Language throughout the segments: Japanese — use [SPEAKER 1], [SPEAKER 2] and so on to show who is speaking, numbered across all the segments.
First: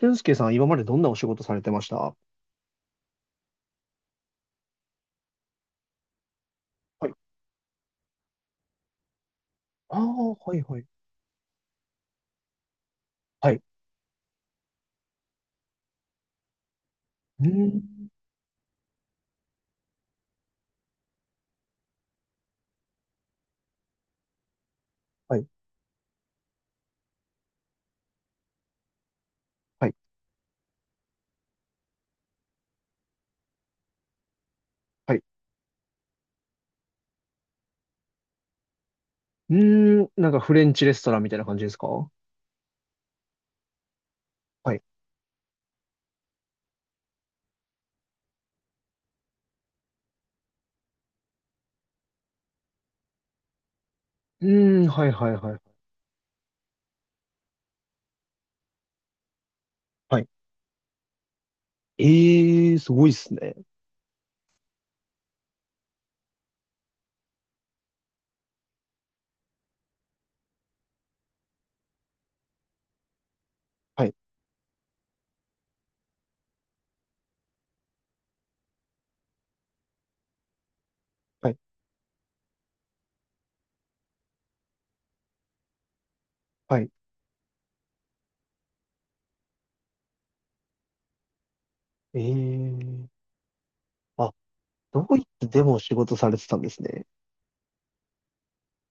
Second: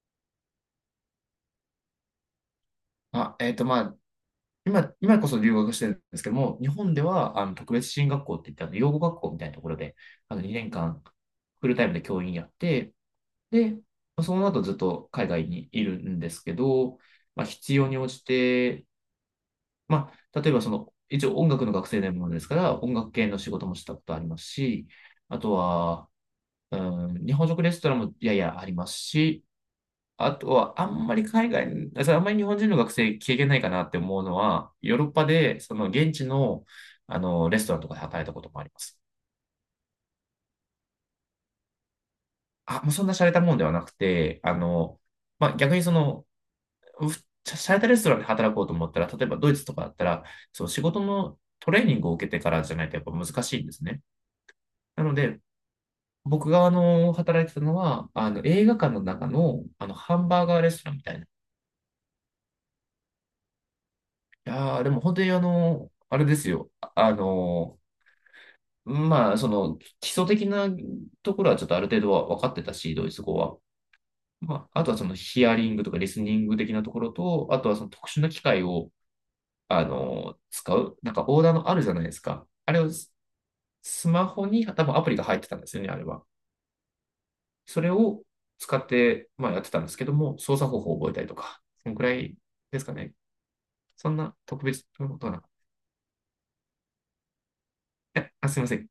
[SPEAKER 1] 俊介さん、今までどんなお仕事されてましたは
[SPEAKER 2] あ、えっと、まあ、今こそ留学してるんですけども、日本で
[SPEAKER 1] い。
[SPEAKER 2] は、特別支援学校って言って、養護学校みたいなところで、
[SPEAKER 1] ああ、はい
[SPEAKER 2] 2
[SPEAKER 1] は
[SPEAKER 2] 年
[SPEAKER 1] い。
[SPEAKER 2] 間、フルタイムで教員やって、
[SPEAKER 1] はい。
[SPEAKER 2] で、その後ずっと海外にいるんですけど、
[SPEAKER 1] う
[SPEAKER 2] まあ、
[SPEAKER 1] ー
[SPEAKER 2] 必
[SPEAKER 1] ん。
[SPEAKER 2] 要に応じて、まあ、例えばその、一応音楽の学生でものですから、音楽系の仕事もしたことありますし、
[SPEAKER 1] は
[SPEAKER 2] あ
[SPEAKER 1] い。
[SPEAKER 2] とは、う日本食レストランもややありますし、
[SPEAKER 1] はい、
[SPEAKER 2] あとは、あんまり海外、それあんまり日本人の学生経験ないかなって思うのは、ヨーロッ
[SPEAKER 1] はい。
[SPEAKER 2] パで、その現地の、レストランとかで働いたこともあります。
[SPEAKER 1] うーん、なんかフレンチレストランみたいな感じですか？
[SPEAKER 2] あ、もうそんな洒落たもんではなくて、
[SPEAKER 1] はい。
[SPEAKER 2] まあ、逆にその、う洒落たレストランで働こうと思ったら、例えばドイツとかだったら、そう、仕事のトレーニングを受けてからじゃないとやっぱ難しいんですね。
[SPEAKER 1] うーん、
[SPEAKER 2] な
[SPEAKER 1] はい、
[SPEAKER 2] の
[SPEAKER 1] はい、
[SPEAKER 2] で、
[SPEAKER 1] はい。
[SPEAKER 2] 僕が働いてたのは、映画館の中の、ハ
[SPEAKER 1] はい。
[SPEAKER 2] ンバーガーレストランみたいな。い
[SPEAKER 1] ええー、すごいっすね。
[SPEAKER 2] やー、でも本当にあれですよ。まあ、その基礎的なところはちょっとある程度は分かってたし、ドイツ語は。
[SPEAKER 1] はい、
[SPEAKER 2] まあ、あとはそのヒアリングとかリスニング的なところと、あとはその特殊な機械を、使う。なんかオー
[SPEAKER 1] は
[SPEAKER 2] ダー
[SPEAKER 1] い、
[SPEAKER 2] のあるじゃないですか。あれをスマホに多分アプリが入ってたんですよね、あれは。
[SPEAKER 1] はい。
[SPEAKER 2] それを使って、まあやってたんですけども、操作方法を覚えたりとか、そのくら
[SPEAKER 1] ええ
[SPEAKER 2] いですかね。
[SPEAKER 1] ー。
[SPEAKER 2] そん
[SPEAKER 1] あ、
[SPEAKER 2] な特別
[SPEAKER 1] ド
[SPEAKER 2] なこ
[SPEAKER 1] イ
[SPEAKER 2] とはなか
[SPEAKER 1] ツ
[SPEAKER 2] っ
[SPEAKER 1] でも仕事されてたんですね。
[SPEAKER 2] た。あ、すいません。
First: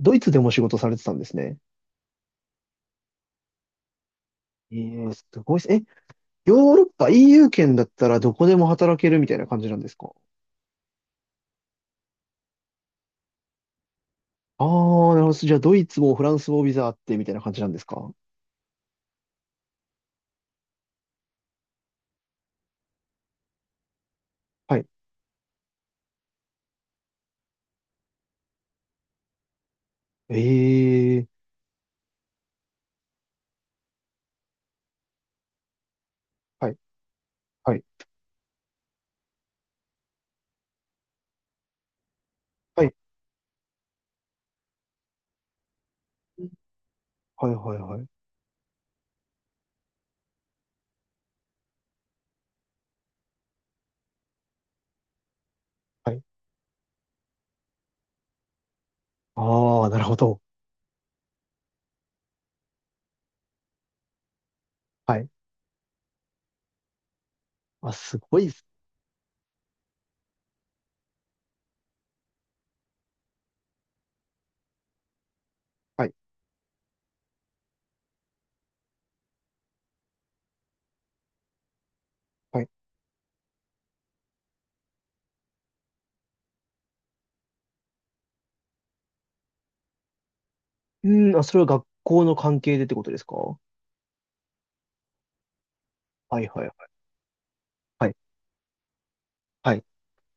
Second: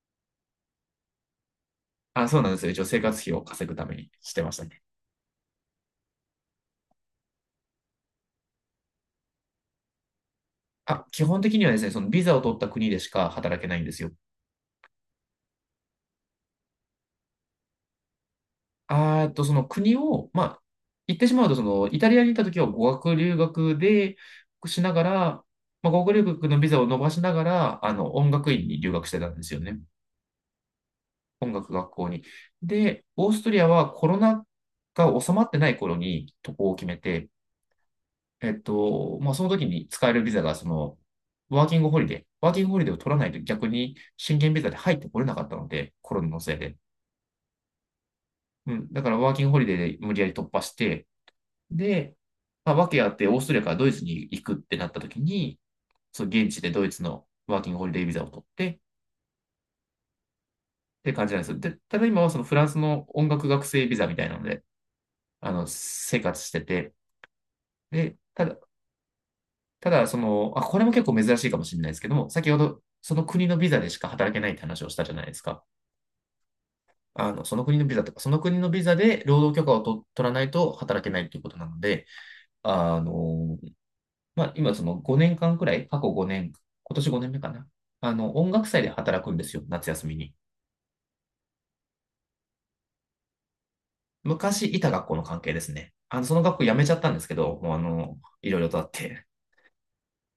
[SPEAKER 1] ドイツでも仕事されてたんですね。
[SPEAKER 2] あ、そうなんですよ。一応生活費を稼ぐためにしてました
[SPEAKER 1] え
[SPEAKER 2] ね。
[SPEAKER 1] えー、すごいっす。え、ヨーロッパ EU 圏だったらどこでも働けるみたいな感じなんですか？
[SPEAKER 2] あ、基本的にはですね、そのビザを取った国でしか働けないんですよ。
[SPEAKER 1] ああー、なるほど。じゃあ、ドイツもフランスもビザあってみたいな感じなんですか？
[SPEAKER 2] あーっと、その国を、まあ、言ってしまうと、その、イタリアに行った時は語学留学で、
[SPEAKER 1] は
[SPEAKER 2] し
[SPEAKER 1] い。
[SPEAKER 2] ながら、まあ、語学留学のビザを伸ばしながら、音楽院に留学してたんですよね。
[SPEAKER 1] ええ
[SPEAKER 2] 音楽学校に。で、オーストリアはコロナが収まってない頃に渡
[SPEAKER 1] は
[SPEAKER 2] 航を
[SPEAKER 1] い、
[SPEAKER 2] 決めて、
[SPEAKER 1] はい、
[SPEAKER 2] まあ、その時に使えるビザが、その、ワーキングホ
[SPEAKER 1] は
[SPEAKER 2] リデ
[SPEAKER 1] い、
[SPEAKER 2] ーを取らないと逆に、宣言ビザで入ってこれなかったので、コロナのせいで。
[SPEAKER 1] はい、はい、はい。
[SPEAKER 2] うん。だからワーキングホリデーで無理やり突破して、で、まあ、訳あってオーストラリアからドイツに行くってなった時に、
[SPEAKER 1] はい。
[SPEAKER 2] その現地でドイツのワーキングホリデービザを取ってっ
[SPEAKER 1] ああ、なるほど。
[SPEAKER 2] て感じなんですよ。で、ただ今はそのフランスの音楽学生ビザみたいなので、
[SPEAKER 1] はい。
[SPEAKER 2] 生活してて、
[SPEAKER 1] あ、
[SPEAKER 2] で、
[SPEAKER 1] すご
[SPEAKER 2] た
[SPEAKER 1] いっ
[SPEAKER 2] だ、
[SPEAKER 1] す。
[SPEAKER 2] ただその、あ、これも結構珍しいかもしれないですけども、先ほどその国のビザでしか働けないって話をしたじゃないですか。
[SPEAKER 1] はい、
[SPEAKER 2] その国のビザとか、その国のビザで労働許可を取らないと働けないということなので、
[SPEAKER 1] はい。
[SPEAKER 2] あの、まあ、今その5年間くらい、過去5年、今年5年目かな。音楽祭で働くんですよ、夏休みに。
[SPEAKER 1] うん、あ、それは学校の関係でってことですか？は
[SPEAKER 2] 昔いた学校の関係ですね。
[SPEAKER 1] い、
[SPEAKER 2] そ
[SPEAKER 1] は
[SPEAKER 2] の
[SPEAKER 1] い、
[SPEAKER 2] 学
[SPEAKER 1] は
[SPEAKER 2] 校
[SPEAKER 1] い、
[SPEAKER 2] 辞めちゃったんですけど、もう
[SPEAKER 1] はい、
[SPEAKER 2] いろいろとあって。
[SPEAKER 1] はい。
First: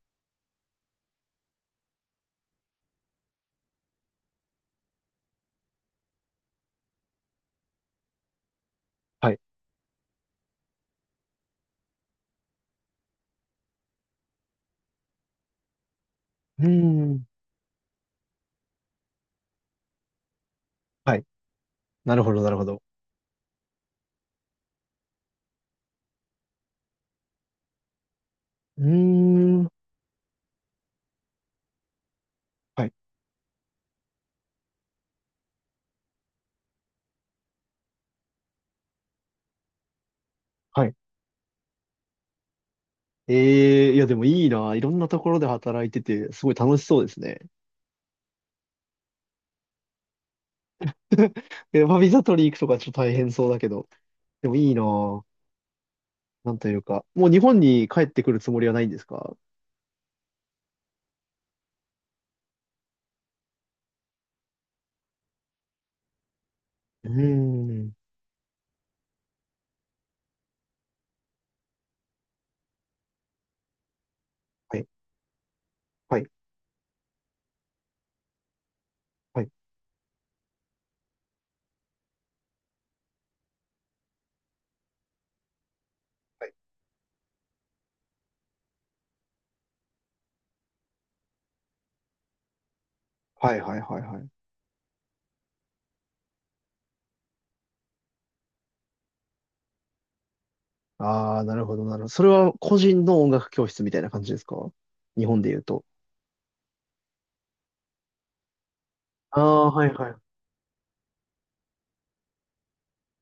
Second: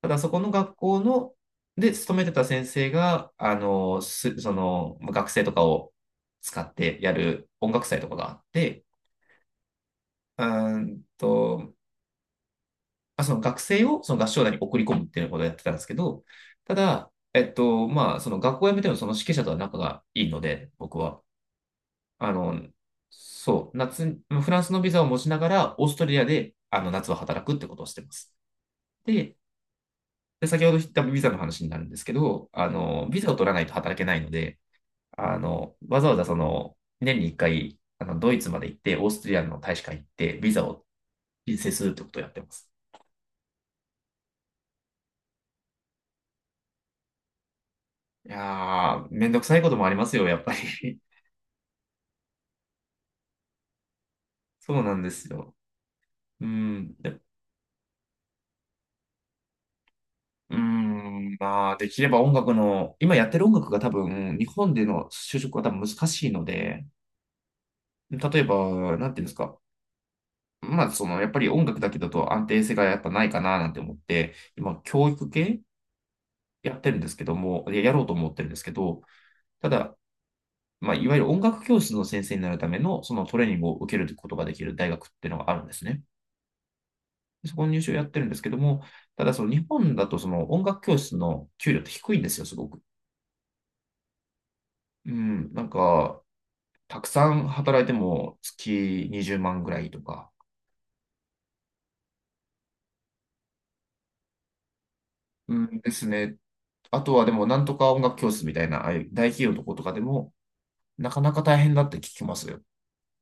[SPEAKER 2] ただそこの学校の、で、勤めてた先生が、その、学生とかを使ってやる音楽祭とかがあって、
[SPEAKER 1] はい
[SPEAKER 2] うんと、あ、その学生をその合唱団に送り込むっていうことをやってたんですけど、
[SPEAKER 1] う
[SPEAKER 2] ただ、
[SPEAKER 1] ん、
[SPEAKER 2] まあ、その学校を辞めてもその指揮者とは仲がいいので、僕
[SPEAKER 1] は
[SPEAKER 2] は。
[SPEAKER 1] い。なる
[SPEAKER 2] あ
[SPEAKER 1] ほど、なる
[SPEAKER 2] の、
[SPEAKER 1] ほど。
[SPEAKER 2] そう、フランスのビザを持ちながら、オーストラリアで、夏は働くってことをしてます。
[SPEAKER 1] うー
[SPEAKER 2] で、
[SPEAKER 1] ん、
[SPEAKER 2] で先ほど言ったビザの話になるんですけど、
[SPEAKER 1] はい、
[SPEAKER 2] ビザを取らないと働けないので、わざわざその、年に1回、ドイツまで行って、オーストラリアの大使館行って、ビザを
[SPEAKER 1] はい。
[SPEAKER 2] 申請するってことをやってます。
[SPEAKER 1] ええいや、でもいいな。いろんなところで働いてて、すごい楽しそうですね。
[SPEAKER 2] いやー、めんどくさいこともありますよ、やっぱり。
[SPEAKER 1] え、まあ、ビザ取り行くとかちょっと大変そうだけど、でもいい
[SPEAKER 2] そ
[SPEAKER 1] な。
[SPEAKER 2] うなんですよ。う
[SPEAKER 1] なんという
[SPEAKER 2] ん。
[SPEAKER 1] か、
[SPEAKER 2] で
[SPEAKER 1] もう日本に帰ってくるつもりはないんですか？
[SPEAKER 2] うん。まあ、できれば音楽の、今やってる音楽が多分、日本での就職は多分難しいので、
[SPEAKER 1] うーん。
[SPEAKER 2] 例えば、なんていうんですか。まあ、その、やっぱり音楽だけだと安定性がやっぱないかななんて思って、
[SPEAKER 1] は
[SPEAKER 2] 今、
[SPEAKER 1] い、
[SPEAKER 2] 教育系
[SPEAKER 1] はい、
[SPEAKER 2] やってるんですけども、やろうと思ってるんですけど、
[SPEAKER 1] はい、
[SPEAKER 2] ただ、まあ、いわゆる音楽教室の先生になるための、そのトレーニングを受けることができる大学っていうのがあるんですね。
[SPEAKER 1] はい、
[SPEAKER 2] そこの入試をやってるんですけども、ただその日本だとその音楽教室の給料って低いんですよ、すごく。
[SPEAKER 1] はい、はい、はい。
[SPEAKER 2] うん、なんか、たくさん働いても月20万ぐらいとか。
[SPEAKER 1] ああ、なるほど、なるほど。それは個人の音楽教室みたいな感じですか？日本で
[SPEAKER 2] う
[SPEAKER 1] 言う
[SPEAKER 2] ん
[SPEAKER 1] と。
[SPEAKER 2] ですね。あとはでも、なんとか音楽教室みたいな、ああいう大企
[SPEAKER 1] あ
[SPEAKER 2] 業のと
[SPEAKER 1] あ、
[SPEAKER 2] こと
[SPEAKER 1] は
[SPEAKER 2] か
[SPEAKER 1] い、
[SPEAKER 2] で
[SPEAKER 1] はい。
[SPEAKER 2] も、なかなか大変だって聞きますよ。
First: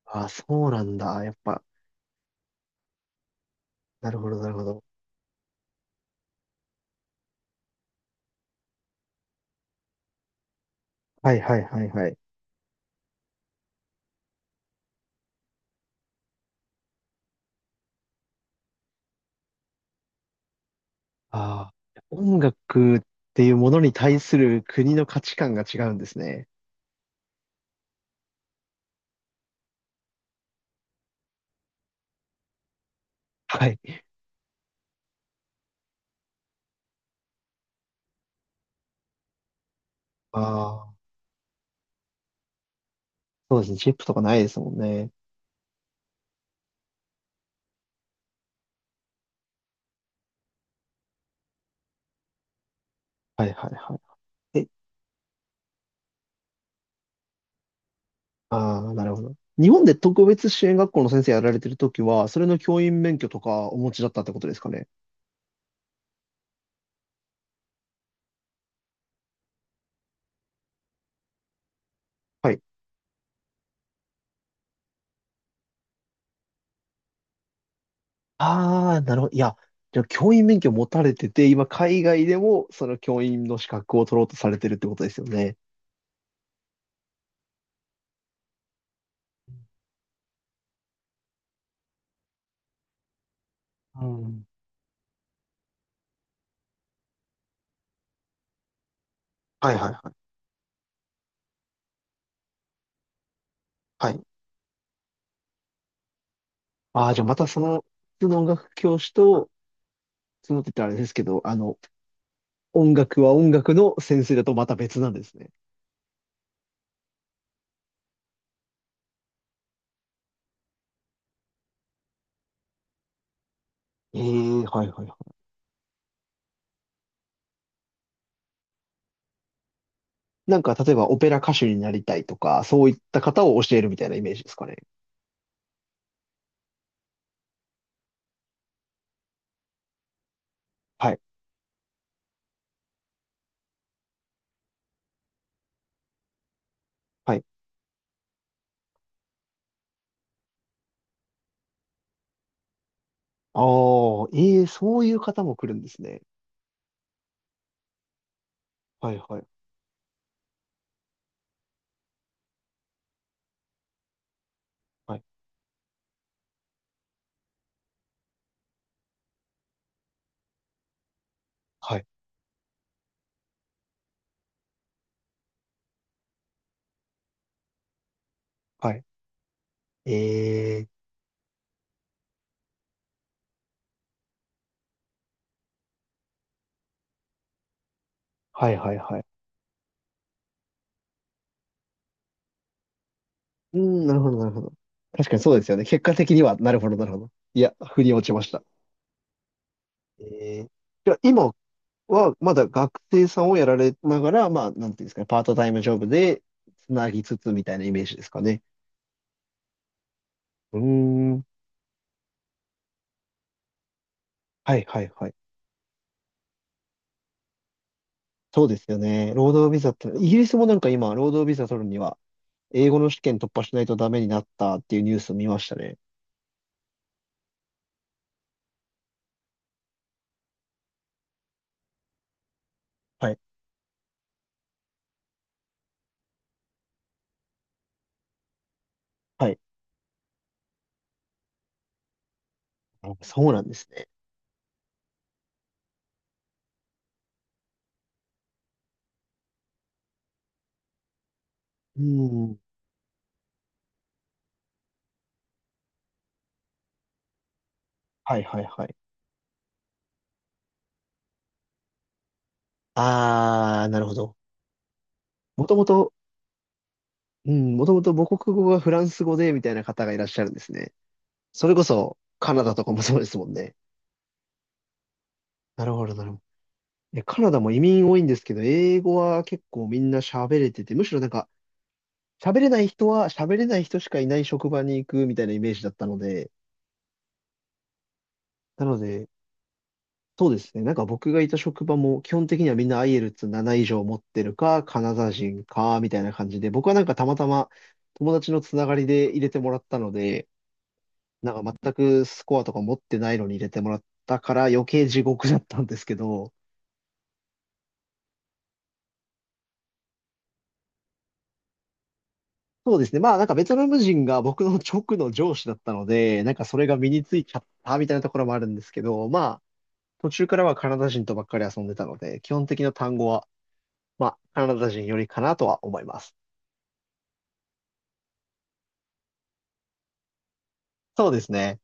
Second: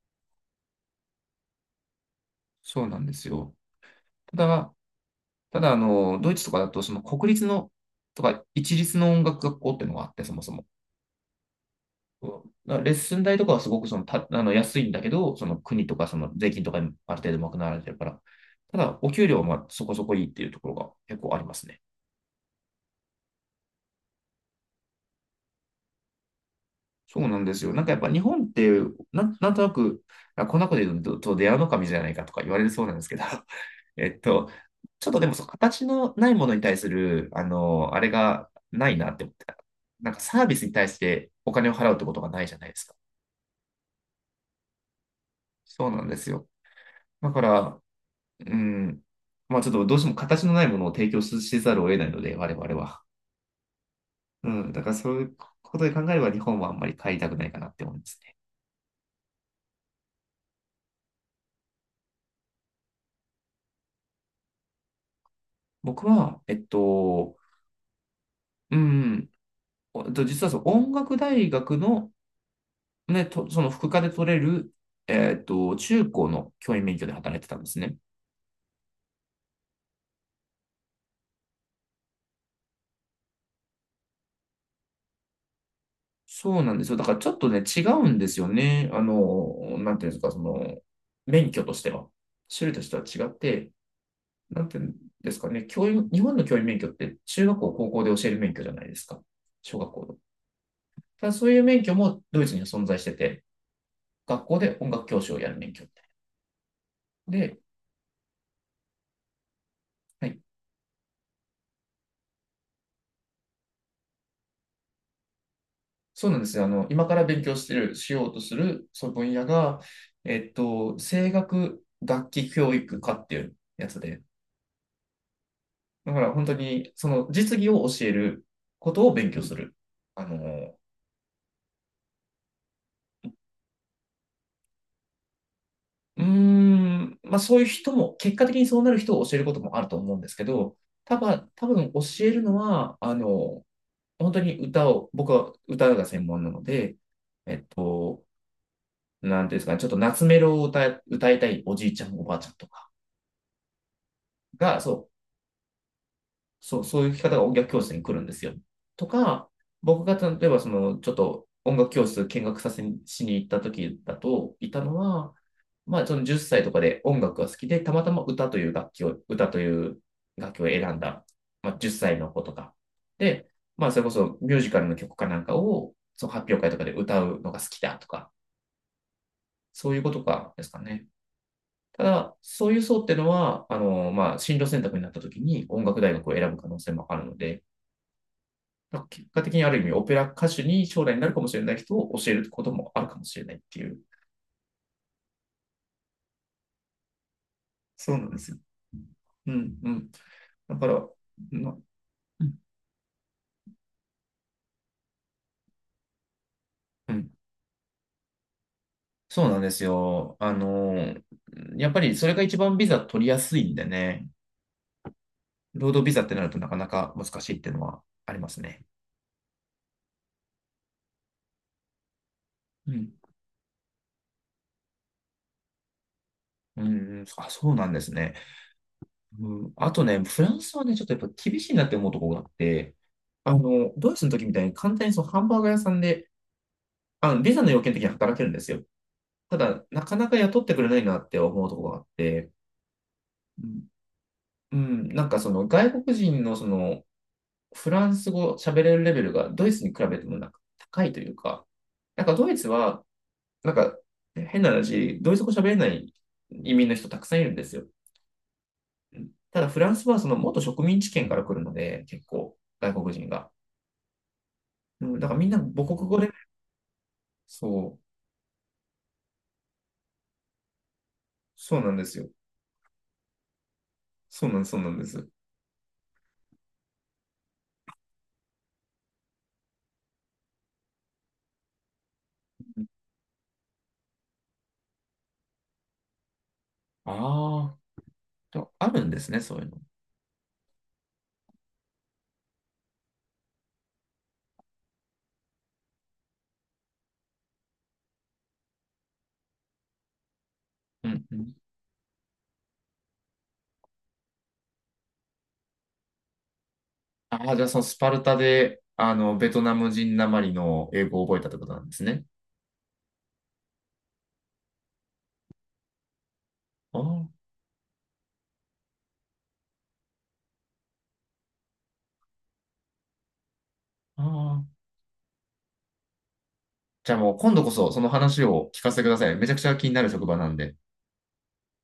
[SPEAKER 1] ああ、そうなんだ。やっぱ、
[SPEAKER 2] そうなんですよ。
[SPEAKER 1] なるほ
[SPEAKER 2] た
[SPEAKER 1] ど、なるほ
[SPEAKER 2] だ、
[SPEAKER 1] ど。
[SPEAKER 2] ただ、ドイツとかだと、その国立の、とか、一律の音楽学校っていうのがあって、そもそも。
[SPEAKER 1] はい、はい、はい、はい。
[SPEAKER 2] そうだからレッスン代とかはすごくそのた、あの安いんだけど、その国とかその税金とかにある程度賄われてるから、ただお給料はまあそこそこいいっていうところが結構あります
[SPEAKER 1] ああ、
[SPEAKER 2] ね。
[SPEAKER 1] 音楽っていうものに対する国の価値観が違うんですね。
[SPEAKER 2] そうなんですよ。なんかやっぱ日本って、なんとなく、あ、こんなこと言うと、と出会うの神じゃないかとか言われるそうなんですけど、
[SPEAKER 1] はい。
[SPEAKER 2] えっと、ちょっとでもそう形のないものに対する、あれがないなって思ってた。なんか
[SPEAKER 1] あ
[SPEAKER 2] サービスに対
[SPEAKER 1] あ、
[SPEAKER 2] してお金を払うってことがないじゃないですか。
[SPEAKER 1] そうですね。チップとかないですもんね。
[SPEAKER 2] そうなんですよ。だから、うん。まあちょっとどうしても形のないものを提供せざるを得ないので、我々は。
[SPEAKER 1] はい、はい、は
[SPEAKER 2] う
[SPEAKER 1] い。
[SPEAKER 2] ん。だからそういうことで考えれば日本はあんまり帰りたくないかなって思いますね。
[SPEAKER 1] ああ、なるほど。日本で特別支援学校の先生やられてるときは、それの教員免許とかお持ちだったってことですかね。
[SPEAKER 2] 僕は、うん。えっと実はその音楽大学の、
[SPEAKER 1] はい。
[SPEAKER 2] その副科で取れる、中高の教員免許で働いてたんですね。
[SPEAKER 1] ああ、なるほど。いや、じゃあ教員免許持たれてて、今海外でもその教員の資格を取ろうとされてるってことですよね。
[SPEAKER 2] そうなんですよ。だからちょっとね、違うんですよね。なんていうんですか、その、免許としては。種類としては違って、
[SPEAKER 1] うん。
[SPEAKER 2] なんていうんですかね、教員、日本の教員免許って中学校、高校で教える免許じゃないですか。
[SPEAKER 1] はい
[SPEAKER 2] 小
[SPEAKER 1] は
[SPEAKER 2] 学
[SPEAKER 1] い
[SPEAKER 2] 校
[SPEAKER 1] はい。
[SPEAKER 2] の。ただそういう免許もドイツには存在してて、
[SPEAKER 1] はい。
[SPEAKER 2] 学校で音楽教師をやる免許みたい
[SPEAKER 1] ああ、じゃあ
[SPEAKER 2] な。
[SPEAKER 1] また
[SPEAKER 2] で、
[SPEAKER 1] その、普通の音楽教師と、
[SPEAKER 2] はい。
[SPEAKER 1] そのって言ったらあれですけど、音楽は音楽の先生だとまた別なんですね。
[SPEAKER 2] そうなんですよ。今から勉強してる、しようとする、その分野が、声楽楽器教育科っていうやつ
[SPEAKER 1] ええ、
[SPEAKER 2] で、
[SPEAKER 1] はいはいはい。
[SPEAKER 2] だから本当に、その実技を教えることを勉強する、あ
[SPEAKER 1] なんか、
[SPEAKER 2] の、
[SPEAKER 1] 例えばオペラ歌手になりたいとか、そういった方を教えるみたいなイメージですかね。
[SPEAKER 2] うーん、まあそういう人も、結果的にそうなる人を教えることもあると思うんですけど、
[SPEAKER 1] はい。
[SPEAKER 2] 多分教えるのは、本当に歌を、僕は歌が専門なので、
[SPEAKER 1] はい。
[SPEAKER 2] えっと、なんていうんですかね、ちょっと夏メロを歌いたいおじいちゃん、おばあちゃんとか
[SPEAKER 1] ああ、ええ、
[SPEAKER 2] が、
[SPEAKER 1] そういう方も来るんですね。
[SPEAKER 2] そういう聞き方が音楽教室に来るんですよ。と
[SPEAKER 1] はい、はい、
[SPEAKER 2] か、僕が例えばその、ちょっと音楽教室見学させにしに行った時だと、いたの
[SPEAKER 1] はい、
[SPEAKER 2] は、まあ、その10歳とかで音楽が好きで、たまたま歌という楽器を選んだ、まあ、10
[SPEAKER 1] はい、
[SPEAKER 2] 歳の子とか。で、まあ、それこそミュージカルの曲かなんかを、その発表会とかで歌うのが好きだとか、
[SPEAKER 1] はい。
[SPEAKER 2] そういうこ
[SPEAKER 1] え
[SPEAKER 2] とかですか
[SPEAKER 1] え、
[SPEAKER 2] ね。ただ、そういう層っていうのは、まあ、進路選択になった時に音楽大学を選ぶ可能性もあるので、
[SPEAKER 1] はい、はい、
[SPEAKER 2] だから
[SPEAKER 1] はい。
[SPEAKER 2] 結果的にある意味オペラ歌手に将来になるかもしれない人を教えることもあるかもしれないっ
[SPEAKER 1] う
[SPEAKER 2] ていう。
[SPEAKER 1] ん、なるほど、なるほど。確かにそうですよね。結果的には、なるほど、なるほど。いや、腑に
[SPEAKER 2] そう
[SPEAKER 1] 落
[SPEAKER 2] なん
[SPEAKER 1] ち
[SPEAKER 2] で
[SPEAKER 1] まし
[SPEAKER 2] すよ。
[SPEAKER 1] た。
[SPEAKER 2] うんうん。
[SPEAKER 1] ええ。
[SPEAKER 2] だから、
[SPEAKER 1] じゃあ、今
[SPEAKER 2] な
[SPEAKER 1] は、
[SPEAKER 2] う
[SPEAKER 1] ま
[SPEAKER 2] ん
[SPEAKER 1] だ学生さんをやられながら、まあ、なんていうんですかね、パートタイムジョブで、つな
[SPEAKER 2] う
[SPEAKER 1] ぎ
[SPEAKER 2] ん
[SPEAKER 1] つつみたいなイメージですかね。
[SPEAKER 2] そうなんですよ。
[SPEAKER 1] うーん。
[SPEAKER 2] やっぱりそれが一番ビザ取りやすいんでね、
[SPEAKER 1] はい、はい、はい。
[SPEAKER 2] 労働ビザってなるとなかなか難しいっていうのはあります
[SPEAKER 1] そうで
[SPEAKER 2] ね。
[SPEAKER 1] すよね。労働ビザって、イギリスもなんか今、労働ビザ取るには、英
[SPEAKER 2] う
[SPEAKER 1] 語の
[SPEAKER 2] ん。
[SPEAKER 1] 試験突破しないとダメになったっていうニュースを見ましたね。
[SPEAKER 2] うん、あ、そうなんですね。うん、あとね、フランスはね、ちょっとやっぱ厳しいなって思うところがあって、
[SPEAKER 1] はい。
[SPEAKER 2] ドイツの時みたいに簡単にそのハンバーガー屋さんで、ビザの要件的に働けるんですよ。
[SPEAKER 1] はい。
[SPEAKER 2] ただ、なかなか雇ってくれないなって思うところがあって、
[SPEAKER 1] あそうな
[SPEAKER 2] う
[SPEAKER 1] んです
[SPEAKER 2] ん、
[SPEAKER 1] ね。
[SPEAKER 2] なんかその外国人のそのフランス語喋れるレベルがドイツに比べてもなんか高いというか、
[SPEAKER 1] う
[SPEAKER 2] なんかドイ
[SPEAKER 1] ん。
[SPEAKER 2] ツは、なんか変な話、ドイツ語喋れない移民の人たくさんいるんですよ。
[SPEAKER 1] はいはいはい。
[SPEAKER 2] うんただフランスはその元植民地圏から来るので、結構外国人が。
[SPEAKER 1] あー、なるほど。
[SPEAKER 2] うん、だからみんな
[SPEAKER 1] もとも
[SPEAKER 2] 母国
[SPEAKER 1] と、
[SPEAKER 2] 語で、
[SPEAKER 1] う
[SPEAKER 2] そ
[SPEAKER 1] ん、もと
[SPEAKER 2] う、
[SPEAKER 1] もと母国語がフランス語でみたいな方がいらっしゃるんですね。それ
[SPEAKER 2] そう
[SPEAKER 1] こ
[SPEAKER 2] なんで
[SPEAKER 1] そ
[SPEAKER 2] すよ。
[SPEAKER 1] カナダとかもそうですもんね。
[SPEAKER 2] そうなんです。
[SPEAKER 1] なるほどなるほど。いやカナダも移民多いんですけど、英語は結構みんな喋れてて、むしろなんか喋れない人は喋れない人しかいない職場に行くみたいなイメージだったので、
[SPEAKER 2] あ
[SPEAKER 1] な
[SPEAKER 2] あ
[SPEAKER 1] の
[SPEAKER 2] るんで
[SPEAKER 1] で、
[SPEAKER 2] すね、そういうの。
[SPEAKER 1] そうですね。なんか僕がいた職場も基本的にはみんな IELTS7 以上持ってるか、カナダ人か、みたいな感じで、僕はなんかたまたま友達のつながりで入れてもらったので、
[SPEAKER 2] うんう
[SPEAKER 1] な
[SPEAKER 2] ん
[SPEAKER 1] んか全くスコアとか持ってないのに入れてもらったから余計地獄だったんですけど、
[SPEAKER 2] ああ、じゃあそのスパルタで、ベトナム人なまりの英語を覚えたってことなんですね。
[SPEAKER 1] そうですね。まあなんかベトナム人が僕の直の上司だったので、なんかそれが
[SPEAKER 2] あ
[SPEAKER 1] 身に
[SPEAKER 2] あ、
[SPEAKER 1] ついちゃったみたいなところもあるんですけど、まあ途中からはカナダ人とばっかり遊んでたので、基本的な単語は、
[SPEAKER 2] あ
[SPEAKER 1] まあカナ
[SPEAKER 2] あ。
[SPEAKER 1] ダ人よりかなとは思います。
[SPEAKER 2] じゃあもう今度こそその話を聞かせてくださいね。めちゃくちゃ気になる職場なんで。
[SPEAKER 1] そうですね。